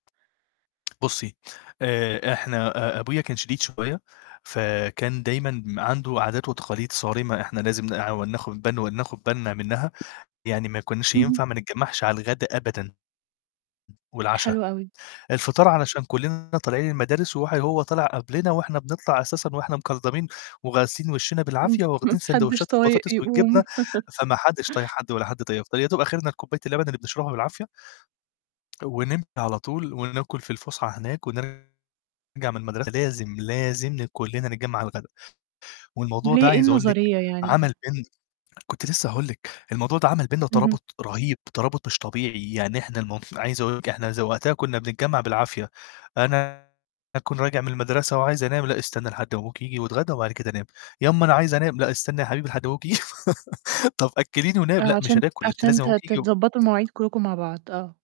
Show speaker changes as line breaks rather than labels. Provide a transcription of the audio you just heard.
بُصّي، آآ إحنا أ أبويا كان شديد شوية، فكان دايمًا م عنده عادات وتقاليد صارمة إحنا لازم نقع وناخُد بن وناخُد بالنا منّها، يعني ما كناش
اهم.
ينفع ما نتجمّعش على الغدا أبدًا والعشا،
حلو أوي.
الفطار علشان كلّنا طالعين المدارس وح وهو طلع قبلنا وإحنا بنطلع أساسًا وإحنا مكلضمين وغاسلين وِشّينا بالعافية
ما
وواخدين
حدّش
ساندويتشات
طايق
البطاطس والجبنة،
يقوم.
فما حدّش طايق حد ولا حد طايق يفطر يا دوب آخِرنا الكوباية اللبن اللي بنشربها بالعافية، ونمشي على طول وناكُل في الفُسحة هناك ونرجَع من المدرسة لازم، لازم ل كلّنا نجمّع على الغدا، والموضوع ده
ليه، إيه
عايز أقول لِك
النظرية يعني؟ ها
عمل بين كنت لسّه هاقول لِك، الموضوع ده عمل بيننا
اهم.
ترابط رهيب، ترابط مش طبيعي، يعني إحنا المُ عايز أقول لِك إحنا إذا وقتها كنّا بنتجمّع بالعافية، أنا أكون راجع من المدرسة وعايز أنام "لأ، استنى لحد ما أبوك ييجي واتغدّا وبعد كده نام." "يا امّا أنا عايز أنام." "لأ، استنى يا حبيبي لحد ما أبوك ي" "طَب أكّليني ونام؟"
آه،
"لأ، مش
عشان
هناكُل، أنت
عشان
لازم
ت
أبوك ييجي و"
تتضبّطوا المواعيد كلّكم مع بعض، آه.